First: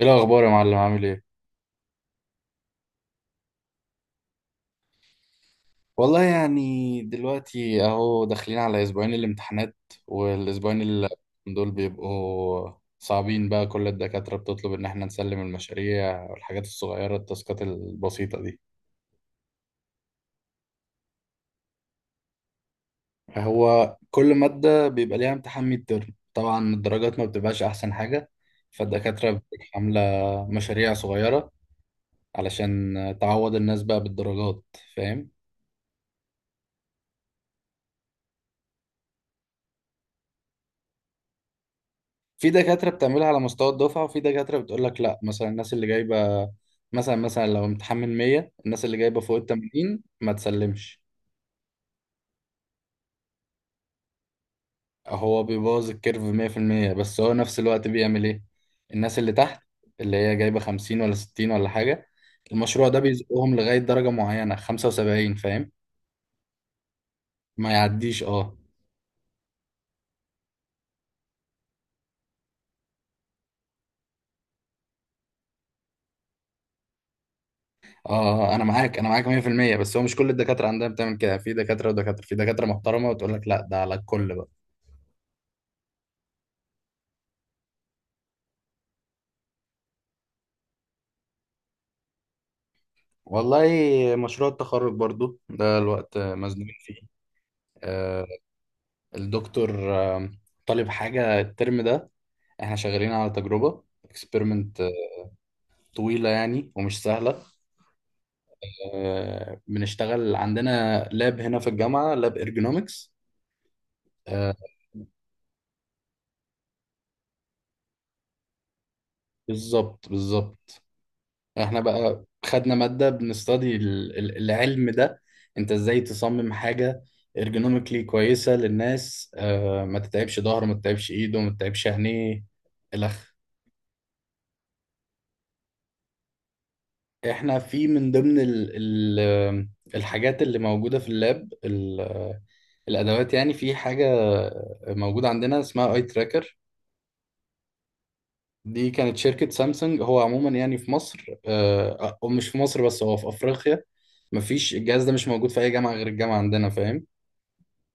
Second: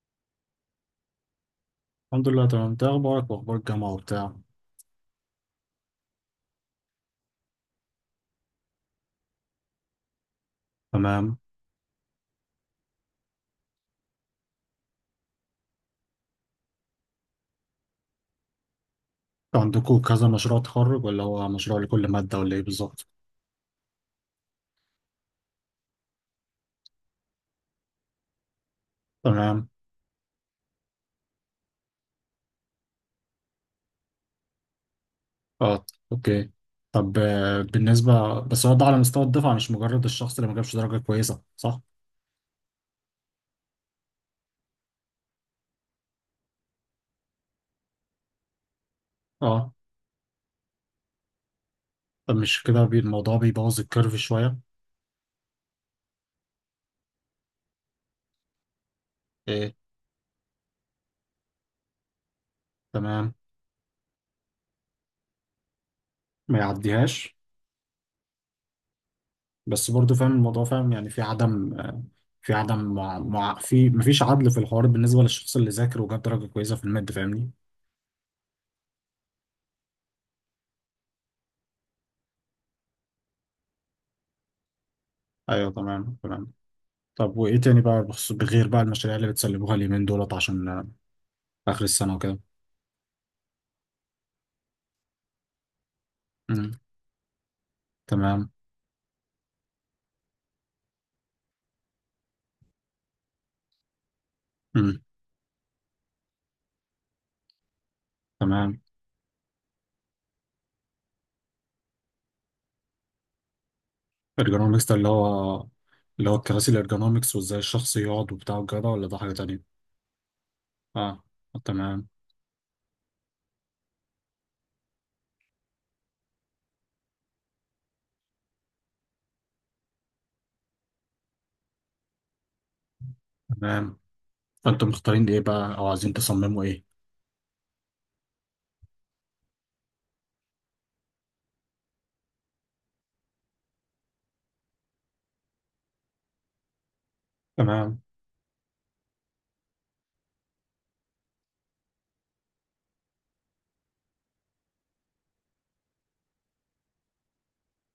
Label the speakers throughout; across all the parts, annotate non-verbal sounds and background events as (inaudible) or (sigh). Speaker 1: ايه الاخبار يا معلم؟ عامل ايه؟
Speaker 2: الحمد لله، تمام. انت ايه اخبارك واخبار الجامعه وبتاع؟
Speaker 1: والله يعني دلوقتي اهو داخلين على اسبوعين الامتحانات، والاسبوعين اللي
Speaker 2: تمام.
Speaker 1: دول بيبقوا صعبين بقى. كل الدكاترة بتطلب ان احنا نسلم المشاريع والحاجات الصغيرة، التاسكات البسيطة دي.
Speaker 2: عندكم كذا مشروع تخرج ولا هو مشروع لكل ماده ولا ايه بالظبط؟
Speaker 1: هو كل مادة بيبقى ليها امتحان ميد ترم، طبعا الدرجات ما بتبقاش احسن حاجة، فالدكاترة بتبقى
Speaker 2: تمام
Speaker 1: عاملة مشاريع صغيرة علشان تعوض الناس بقى بالدرجات، فاهم.
Speaker 2: اه، اوكي. طب بالنسبه، بس هو ده على مستوى الدفعه مش مجرد الشخص اللي ما جابش درجه كويسه، صح؟
Speaker 1: في دكاترة بتعملها على مستوى الدفعة، وفي دكاترة بتقول لك لا، مثلا الناس اللي جايبة مثلا لو امتحان من 100 الناس اللي جايبة فوق ال
Speaker 2: اه.
Speaker 1: 80 ما تسلمش.
Speaker 2: طب مش كده الموضوع بيبوظ الكيرف شويه.
Speaker 1: هو بيبوظ الكيرف 100%، بس هو نفس الوقت بيعمل ايه؟ الناس اللي تحت،
Speaker 2: ايه.
Speaker 1: اللي هي جايبة 50 ولا 60 ولا حاجة، المشروع ده
Speaker 2: تمام.
Speaker 1: بيزقهم لغاية درجة معينة، 75، فاهم.
Speaker 2: ما يعديهاش.
Speaker 1: ما يعديش. اه،
Speaker 2: بس برضو فاهم الموضوع، فاهم يعني في عدم في عدم في مفيش عدل في الحوار بالنسبه للشخص اللي ذاكر وجاب درجه كويسه في الماده، فاهمني؟
Speaker 1: اه، انا معاك، انا معاك 100%، بس هو مش كل الدكاترة عندها بتعمل كده. في دكاترة ودكاترة، في دكاترة محترمة وتقول لك لا، ده على الكل بقى.
Speaker 2: ايوه، تمام تمام. طب وايه تاني بقى بغير بقى المشاريع اللي بتسلموها اليومين دولت عشان اخر السنه وكده.
Speaker 1: والله مشروع التخرج برضو ده الوقت مزنوقين
Speaker 2: امم
Speaker 1: فيه. آه،
Speaker 2: تمام.
Speaker 1: الدكتور طالب حاجة الترم ده. احنا شغالين على تجربة اكسبيرمنت
Speaker 2: امم
Speaker 1: طويلة يعني، ومش سهلة.
Speaker 2: تمام.
Speaker 1: بنشتغل عندنا لاب هنا في الجامعة، لاب ارجونومكس.
Speaker 2: الارجونومكس ده اللي هو، اللي هو الكراسي الارجونومكس وازاي الشخص يقعد وبتاع وكده، ولا ده حاجه تانية؟
Speaker 1: بالظبط بالظبط.
Speaker 2: اه.
Speaker 1: احنا
Speaker 2: تمام.
Speaker 1: بقى خدنا مادة بنستدي العلم ده. انت ازاي تصمم حاجة ارجونوميكلي كويسة للناس، ما تتعبش ظهره، ما تتعبش ايده، ما تتعبش عينيه، الخ.
Speaker 2: تمام. فانتم مختارين ايه بقى او عايزين تصمموا ايه؟
Speaker 1: احنا في من ضمن ال الحاجات اللي موجودة في اللاب، الادوات يعني، في حاجة موجودة عندنا اسمها اي تراكر.
Speaker 2: تمام.
Speaker 1: دي كانت شركة سامسونج. هو عموما يعني في مصر، او مش في مصر بس، هو في افريقيا مفيش، الجهاز ده مش موجود في اي جامعة غير الجامعة عندنا، فاهم.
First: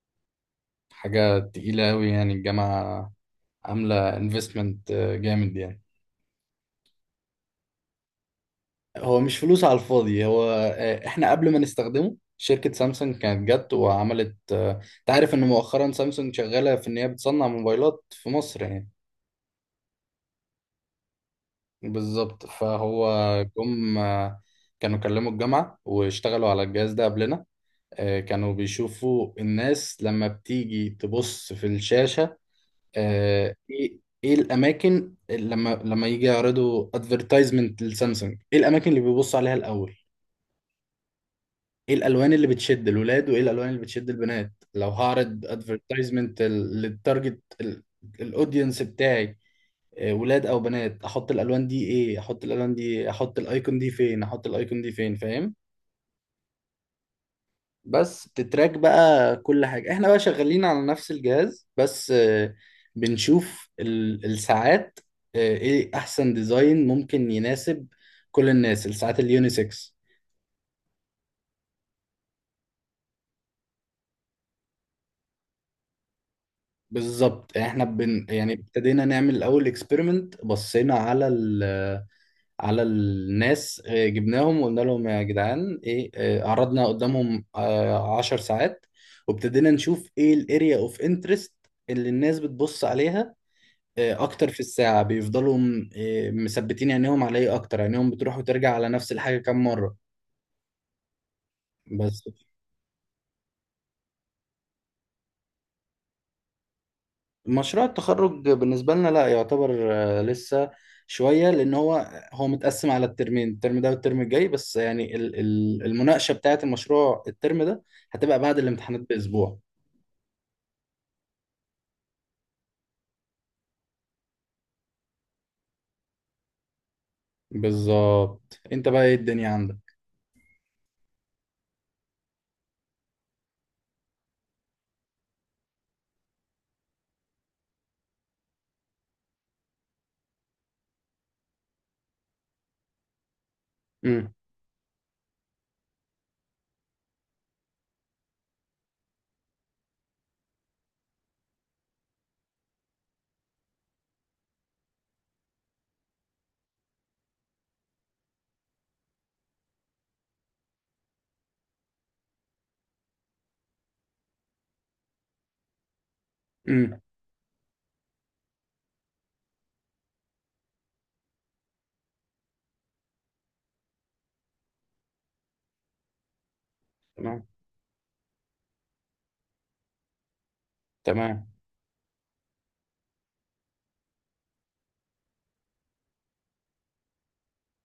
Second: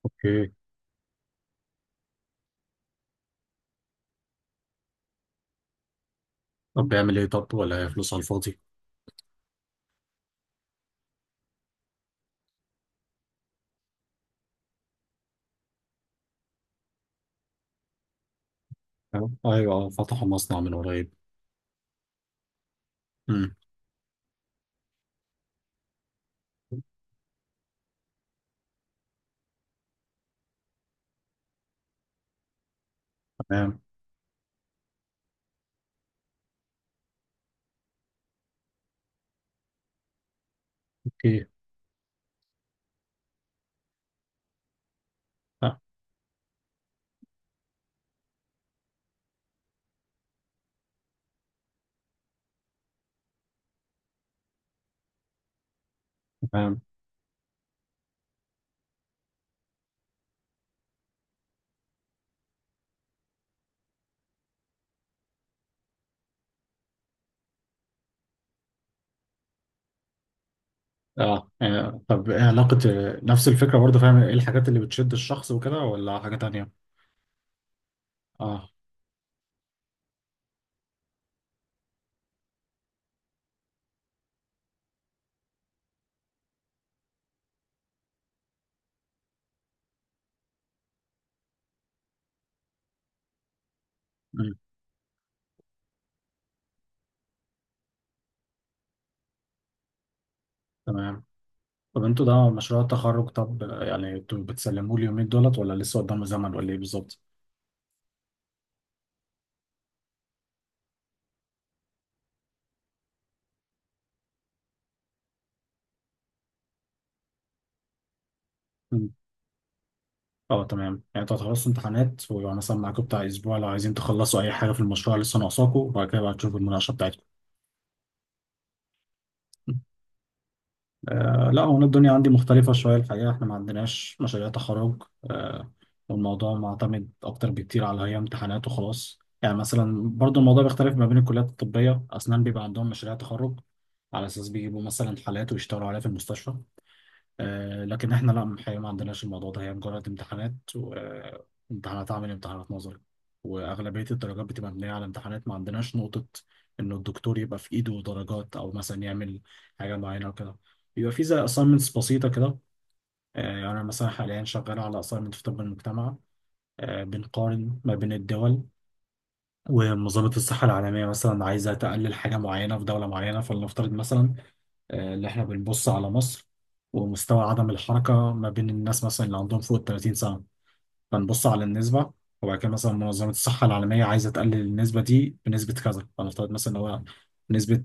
Speaker 2: اوكي.
Speaker 1: حاجة تقيلة أوي، يعني الجامعة عاملة انفستمنت جامد يعني.
Speaker 2: طب بيعمل ايه؟ طب ولا هي فلوس على الفاضي؟
Speaker 1: هو مش فلوس على الفاضي، هو احنا قبل ما نستخدمه شركة سامسونج كانت جت وعملت، تعرف ان مؤخرا سامسونج شغالة في ان هي بتصنع موبايلات في مصر يعني.
Speaker 2: تمام. ايوه آه. فتحوا مصنع من قريب.
Speaker 1: بالظبط، فهو
Speaker 2: امم
Speaker 1: جم كانوا كلموا الجامعة واشتغلوا على الجهاز ده قبلنا. كانوا بيشوفوا الناس لما بتيجي تبص في الشاشة، آه،
Speaker 2: تمام.
Speaker 1: ايه ايه الاماكن اللي لما يجي يعرضوا ادفرتايزمنت لسامسونج، ايه الاماكن اللي بيبصوا عليها الاول؟
Speaker 2: اوكي.
Speaker 1: ايه الالوان اللي بتشد الولاد، وايه الالوان اللي بتشد البنات؟ لو هعرض
Speaker 2: آه.
Speaker 1: ادفرتايزمنت للتارجت الاودينس بتاعي، ولاد او بنات، احط الالوان دي ايه، احط الالوان دي إيه؟ احط الايكون دي فين، احط الايكون دي فين، فاهم.
Speaker 2: تمام.
Speaker 1: بس بتتراك بقى كل حاجة. احنا بقى شغالين على نفس الجهاز، بس بنشوف الساعات، ايه احسن ديزاين ممكن يناسب كل الناس، الساعات اليونيسكس.
Speaker 2: اه آه، طب ايه علاقة نفس الفكرة برضه، فاهم؟ ايه الحاجات اللي بتشد الشخص وكده ولا حاجة تانية؟
Speaker 1: بالظبط. احنا يعني
Speaker 2: اه.
Speaker 1: ابتدينا نعمل الاول اكسبيرمنت، بصينا على الناس، جبناهم وقلنا لهم يا جدعان ايه، عرضنا قدامهم 10 ساعات، وابتدينا نشوف ايه الاريا اوف انترست اللي الناس بتبص عليها اكتر
Speaker 2: مم.
Speaker 1: في الساعه، بيفضلوا مثبتين عينيهم على ايه اكتر، عينيهم بتروح وترجع على نفس الحاجه كام مره.
Speaker 2: تمام. طب
Speaker 1: بس
Speaker 2: انتوا ده مشروع التخرج، طب يعني انتوا بتسلموه اليومين دولت ولا لسه قدام زمن ولا ايه بالظبط؟
Speaker 1: مشروع التخرج بالنسبه لنا لا يعتبر لسه شويه، لان هو متقسم على الترمين، الترم ده والترم الجاي، بس يعني المناقشه بتاعه المشروع الترم ده هتبقى بعد الامتحانات
Speaker 2: مم.
Speaker 1: باسبوع.
Speaker 2: اه، تمام. يعني انتوا هتخلصوا امتحانات ويبقى مثلا معاكم بتاع اسبوع لو عايزين تخلصوا اي حاجة في المشروع لسه ناقصاكوا، وبعد كده بقى تشوفوا المناقشة بتاعتكم.
Speaker 1: بالظبط. انت بقى ايه الدنيا عندك؟
Speaker 2: آه لا، هو أنا الدنيا عندي مختلفة شوية الحقيقة، احنا ما عندناش مشاريع تخرج. آه. والموضوع معتمد أكتر بكتير على هي امتحانات وخلاص. يعني مثلا برضو الموضوع بيختلف ما بين الكليات، الطبية، أسنان بيبقى عندهم مشاريع تخرج على
Speaker 1: امم
Speaker 2: أساس بيجيبوا مثلا حالات ويشتغلوا عليها في المستشفى. لكن احنا لا الحقيقة، ما عندناش الموضوع ده. هي مجرد امتحانات وامتحانات عملي وامتحانات نظري. واغلبية الدرجات بتبقى مبنية على امتحانات. ما عندناش نقطة انه الدكتور يبقى في ايده درجات او مثلا يعمل حاجة معينة وكده. بيبقى في زي assignments بسيطة كده. يعني انا مثلا حاليا شغال على assignment في طب المجتمع.
Speaker 1: امم
Speaker 2: بنقارن ما بين الدول. ومنظمة الصحة العالمية مثلا عايزة تقلل حاجة معينة في دولة معينة، فلنفترض مثلا اللي احنا بنبص على مصر
Speaker 1: تمام،
Speaker 2: ومستوى عدم الحركة ما بين الناس مثلا اللي عندهم فوق ال 30 سنة. فنبص
Speaker 1: تمام،
Speaker 2: على النسبة، وبعد كده مثلا منظمة الصحة العالمية عايزة تقلل النسبة دي بنسبة كذا، فنفترض مثلا إن هو نسبة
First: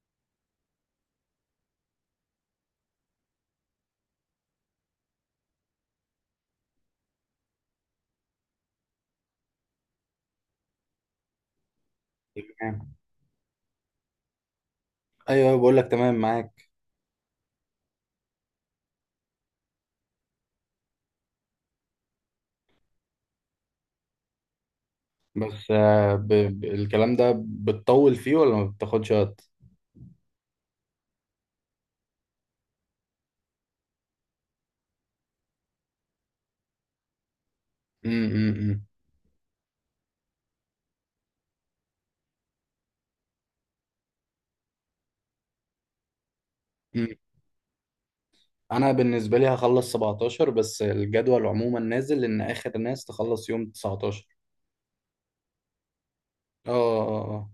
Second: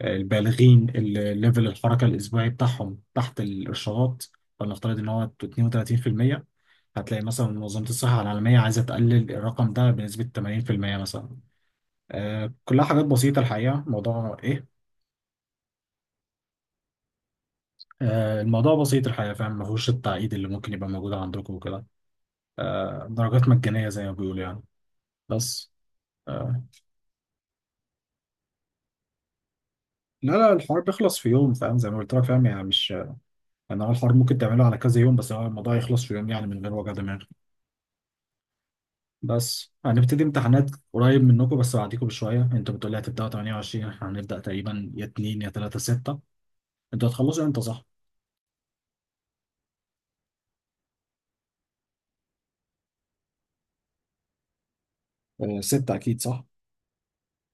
Speaker 2: البالغين اللي ليفل الحركة الأسبوعي بتاعهم تحت الإرشادات، فنفترض إن هو 32%. هتلاقي مثلا منظمة الصحة العالمية عايزة تقلل الرقم ده بنسبة 80% مثلا. كلها
Speaker 1: تمام.
Speaker 2: حاجات بسيطة الحقيقة، موضوع إيه.
Speaker 1: ايوه، بقول لك تمام، معاك.
Speaker 2: الموضوع بسيط الحقيقة، فاهم، ما فيهوش التعقيد اللي ممكن يبقى موجود عندكم وكده. درجات مجانية زي ما بيقولوا يعني.
Speaker 1: بس
Speaker 2: بس آه،
Speaker 1: الكلام ده بتطول فيه ولا ما بتاخدش وقت؟
Speaker 2: لا لا، الحوار بيخلص في يوم، فاهم، زي ما قلت لك. فاهم يعني مش، يعني هو الحوار ممكن تعمله على كذا يوم، بس هو الموضوع يخلص في يوم، يعني من غير وجع دماغ.
Speaker 1: امم
Speaker 2: بس هنبتدي امتحانات قريب منكم، بس بعديكم بشوية. انتوا بتقولي هتبدأوا 28، احنا هنبدأ تقريبا يا 2 يا 3 6. انتوا هتخلصوا امتى، صح؟
Speaker 1: انا بالنسبه لي هخلص 17، بس الجدول عموما نازل ان اخر ناس تخلص يوم 19.
Speaker 2: 6 أكيد صح؟
Speaker 1: اه، اه، آه.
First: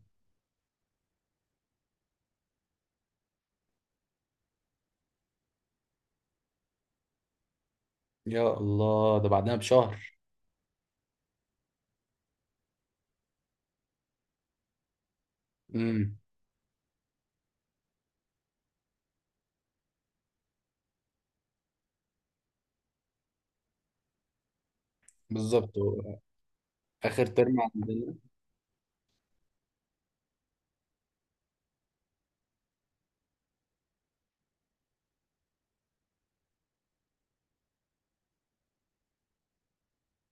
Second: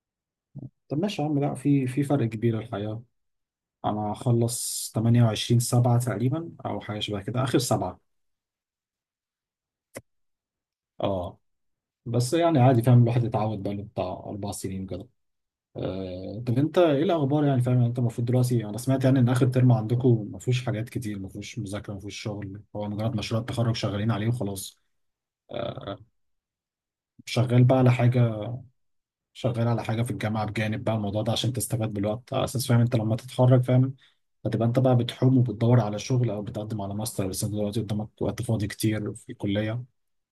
Speaker 2: طب ماشي يا عم، لا في فرق كبير الحقيقة. انا هخلص 28 سبعة تقريبا او حاجة شبه كده، اخر سبعة.
Speaker 1: يا الله، ده بعدها بشهر.
Speaker 2: اه. بس يعني عادي، فاهم، الواحد اتعود بقاله بتاع اربع سنين كده.
Speaker 1: امم
Speaker 2: طب انت ايه الاخبار، يعني فاهم يعني انت المفروض دلوقتي، انا سمعت يعني ان اخر ترم عندكم ما فيهوش حاجات كتير، ما فيهوش مذاكره، ما فيهوش شغل، هو مجرد مشروع التخرج شغالين عليه وخلاص.
Speaker 1: بالظبط.
Speaker 2: آه،
Speaker 1: هو اخر ترم
Speaker 2: شغال بقى على
Speaker 1: عندنا.
Speaker 2: حاجه، شغال على حاجه في الجامعه بجانب بقى الموضوع ده عشان تستفاد بالوقت، على اساس فاهم انت لما تتخرج فاهم هتبقى انت بقى بتحوم وبتدور على شغل او بتقدم على ماستر. بس انت دلوقتي قدامك وقت فاضي كتير في الكليه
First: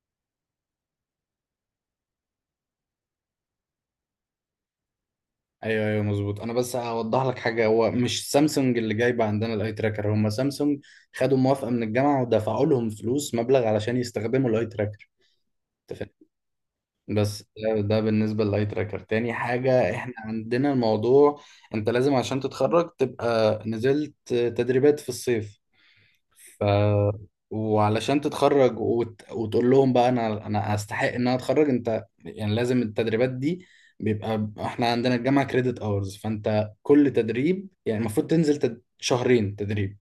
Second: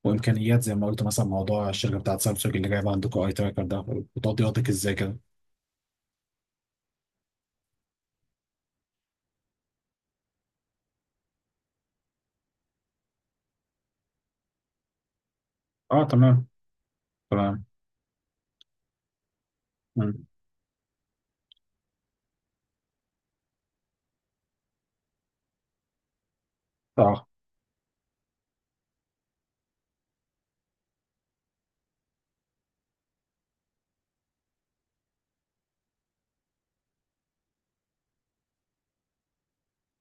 Speaker 2: وامكانيات، زي ما قلت مثلا موضوع الشركه بتاعت سامسونج اللي جايبه عندكم اي تراكر ده، وتقضياتك ازاي كده.
Speaker 1: ايوه، ايوه، مظبوط. انا بس هوضح لك حاجه، هو مش سامسونج اللي جايبه عندنا الاي تراكر، هم سامسونج خدوا موافقه من الجامعه ودفعوا لهم فلوس، مبلغ، علشان يستخدموا الاي تراكر.
Speaker 2: اه، تمام
Speaker 1: بس
Speaker 2: تمام.
Speaker 1: ده بالنسبة للاي تراكر. تاني حاجة احنا
Speaker 2: مم.
Speaker 1: عندنا، الموضوع انت لازم عشان تتخرج تبقى نزلت تدريبات في الصيف. ف
Speaker 2: اه،
Speaker 1: وعلشان تتخرج وتقول لهم بقى انا استحق ان انا اتخرج، انت يعني لازم التدريبات دي. بيبقى احنا عندنا الجامعة كريدت اورز، فانت كل تدريب يعني المفروض تنزل شهرين تدريب،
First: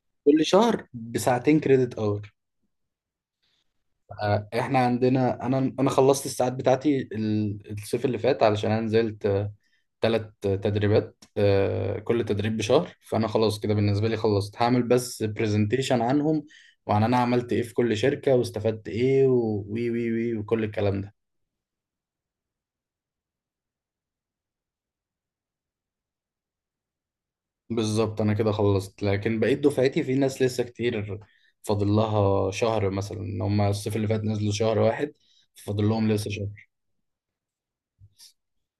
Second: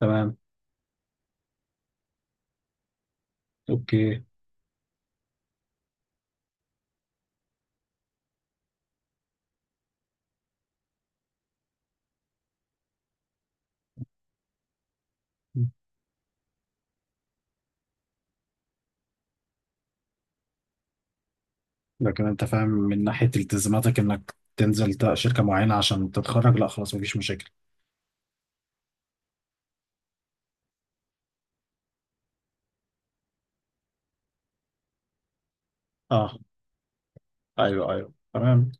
Speaker 2: تمام.
Speaker 1: كل شهر بساعتين كريدت اور.
Speaker 2: اوكي.
Speaker 1: احنا عندنا، انا خلصت الساعات بتاعتي الصيف اللي فات، علشان انا نزلت 3 تدريبات، كل تدريب بشهر، فانا خلاص كده بالنسبه لي خلصت، هعمل بس برزنتيشن عنهم، وعن انا عملت ايه في كل شركه، واستفدت ايه، و- وي وي وي وكل الكلام ده.
Speaker 2: لكن انت فاهم من ناحيه التزاماتك انك تنزل شركه معينه عشان تتخرج، لا خلاص مفيش مشاكل.
Speaker 1: بالظبط. انا كده خلصت، لكن بقيت دفعتي في ناس لسه كتير، فاضل لها شهر مثلا، هم الصيف اللي فات نزلوا شهر واحد، فاضل لهم لسه
Speaker 2: اه،
Speaker 1: شهر
Speaker 2: ايوه ايوه تمام.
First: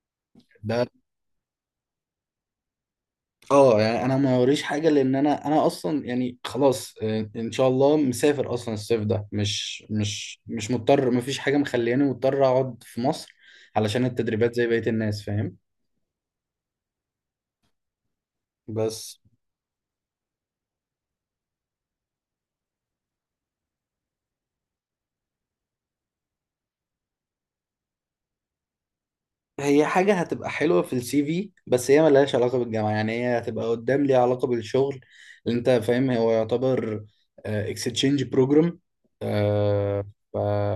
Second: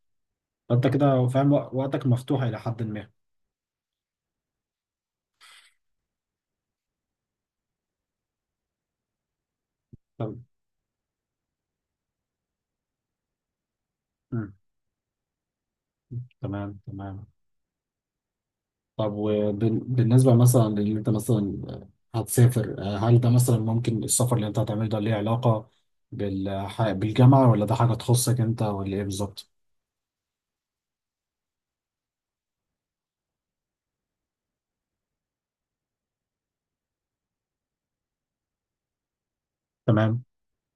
Speaker 1: ده.
Speaker 2: انت كده فاهم وقتك مفتوح الى حد ما.
Speaker 1: اه، يعني انا ما وريش حاجه، لان انا اصلا يعني خلاص، ان شاء الله مسافر اصلا الصيف ده، مش
Speaker 2: طب.
Speaker 1: مش مش مضطر، ما فيش حاجه مخلياني مضطر اقعد في مصر علشان
Speaker 2: مم.
Speaker 1: التدريبات زي بقيه الناس، فاهم.
Speaker 2: تمام تمام. طب
Speaker 1: بس
Speaker 2: وبالنسبة مثلا اللي انت مثلا هتسافر، هل ده مثلا ممكن السفر اللي انت هتعمله ده ليه علاقة بالجامعة ولا ده حاجة تخصك انت ولا ايه بالظبط؟
Speaker 1: هي حاجه هتبقى حلوه في السي في، بس هي ملهاش علاقه بالجامعه، يعني هي هتبقى قدام ليها علاقه بالشغل اللي انت فاهم، هو يعتبر اكستشينج بروجرام. ف...
Speaker 2: تمام.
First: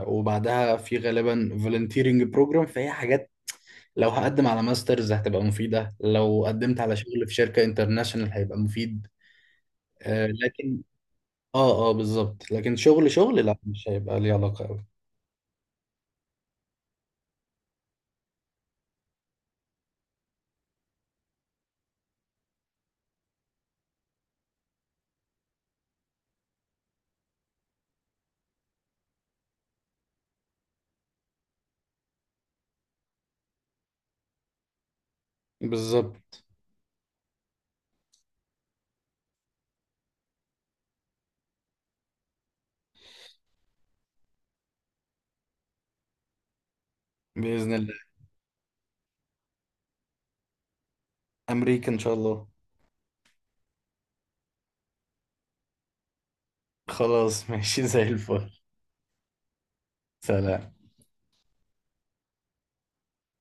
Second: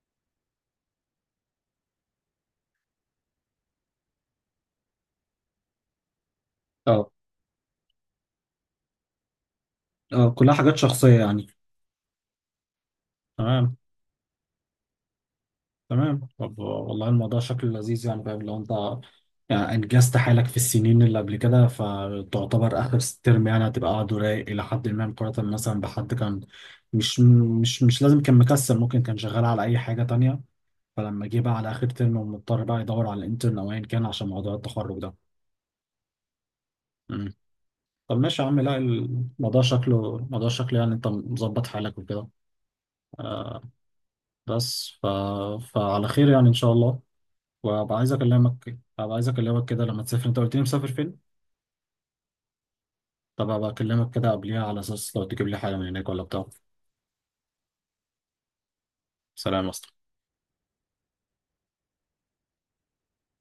Speaker 1: وبعدها في غالبا فولنتيرنج بروجرام، فهي حاجات لو هقدم على ماسترز هتبقى مفيدة، لو قدمت على
Speaker 2: اه
Speaker 1: شغل في شركة انترناشونال هيبقى مفيد.
Speaker 2: اه، كلها حاجات
Speaker 1: لكن
Speaker 2: شخصية يعني.
Speaker 1: اه، اه، بالظبط. لكن شغل شغل لا،
Speaker 2: تمام.
Speaker 1: مش هيبقى ليه علاقة أوي.
Speaker 2: تمام. طب والله الموضوع شكله لذيذ يعني، فاهم، لو انت يعني انجزت حالك في السنين اللي قبل كده، فتعتبر اخر ترم يعني هتبقى قاعد رايق الى حد ما، مقارنة مثلا بحد كان، مش مش لازم كان مكسل، ممكن كان شغال على اي حاجة تانية، فلما جه بقى على اخر ترم ومضطر بقى يدور على الانترن او ايا كان عشان موضوع التخرج ده.
Speaker 1: بالظبط.
Speaker 2: مم. طب ماشي يا عم، لا الموضوع شكله، الموضوع شكله يعني انت مظبط حالك وكده. آه. بس فعلى خير يعني، ان شاء الله.
Speaker 1: بإذن الله.
Speaker 2: وابقى عايز اكلمك، ابقى عايز اكلمك كده لما تسافر. انت قلت لي مسافر فين؟
Speaker 1: أمريكا إن شاء الله.
Speaker 2: طب ابقى اكلمك كده قبليها على اساس لو تجيب لي حاجه من هناك ولا بتاع.
Speaker 1: خلاص ماشي، (laughs) زي الفل.
Speaker 2: سلام يا اسطى.
Speaker 1: سلام.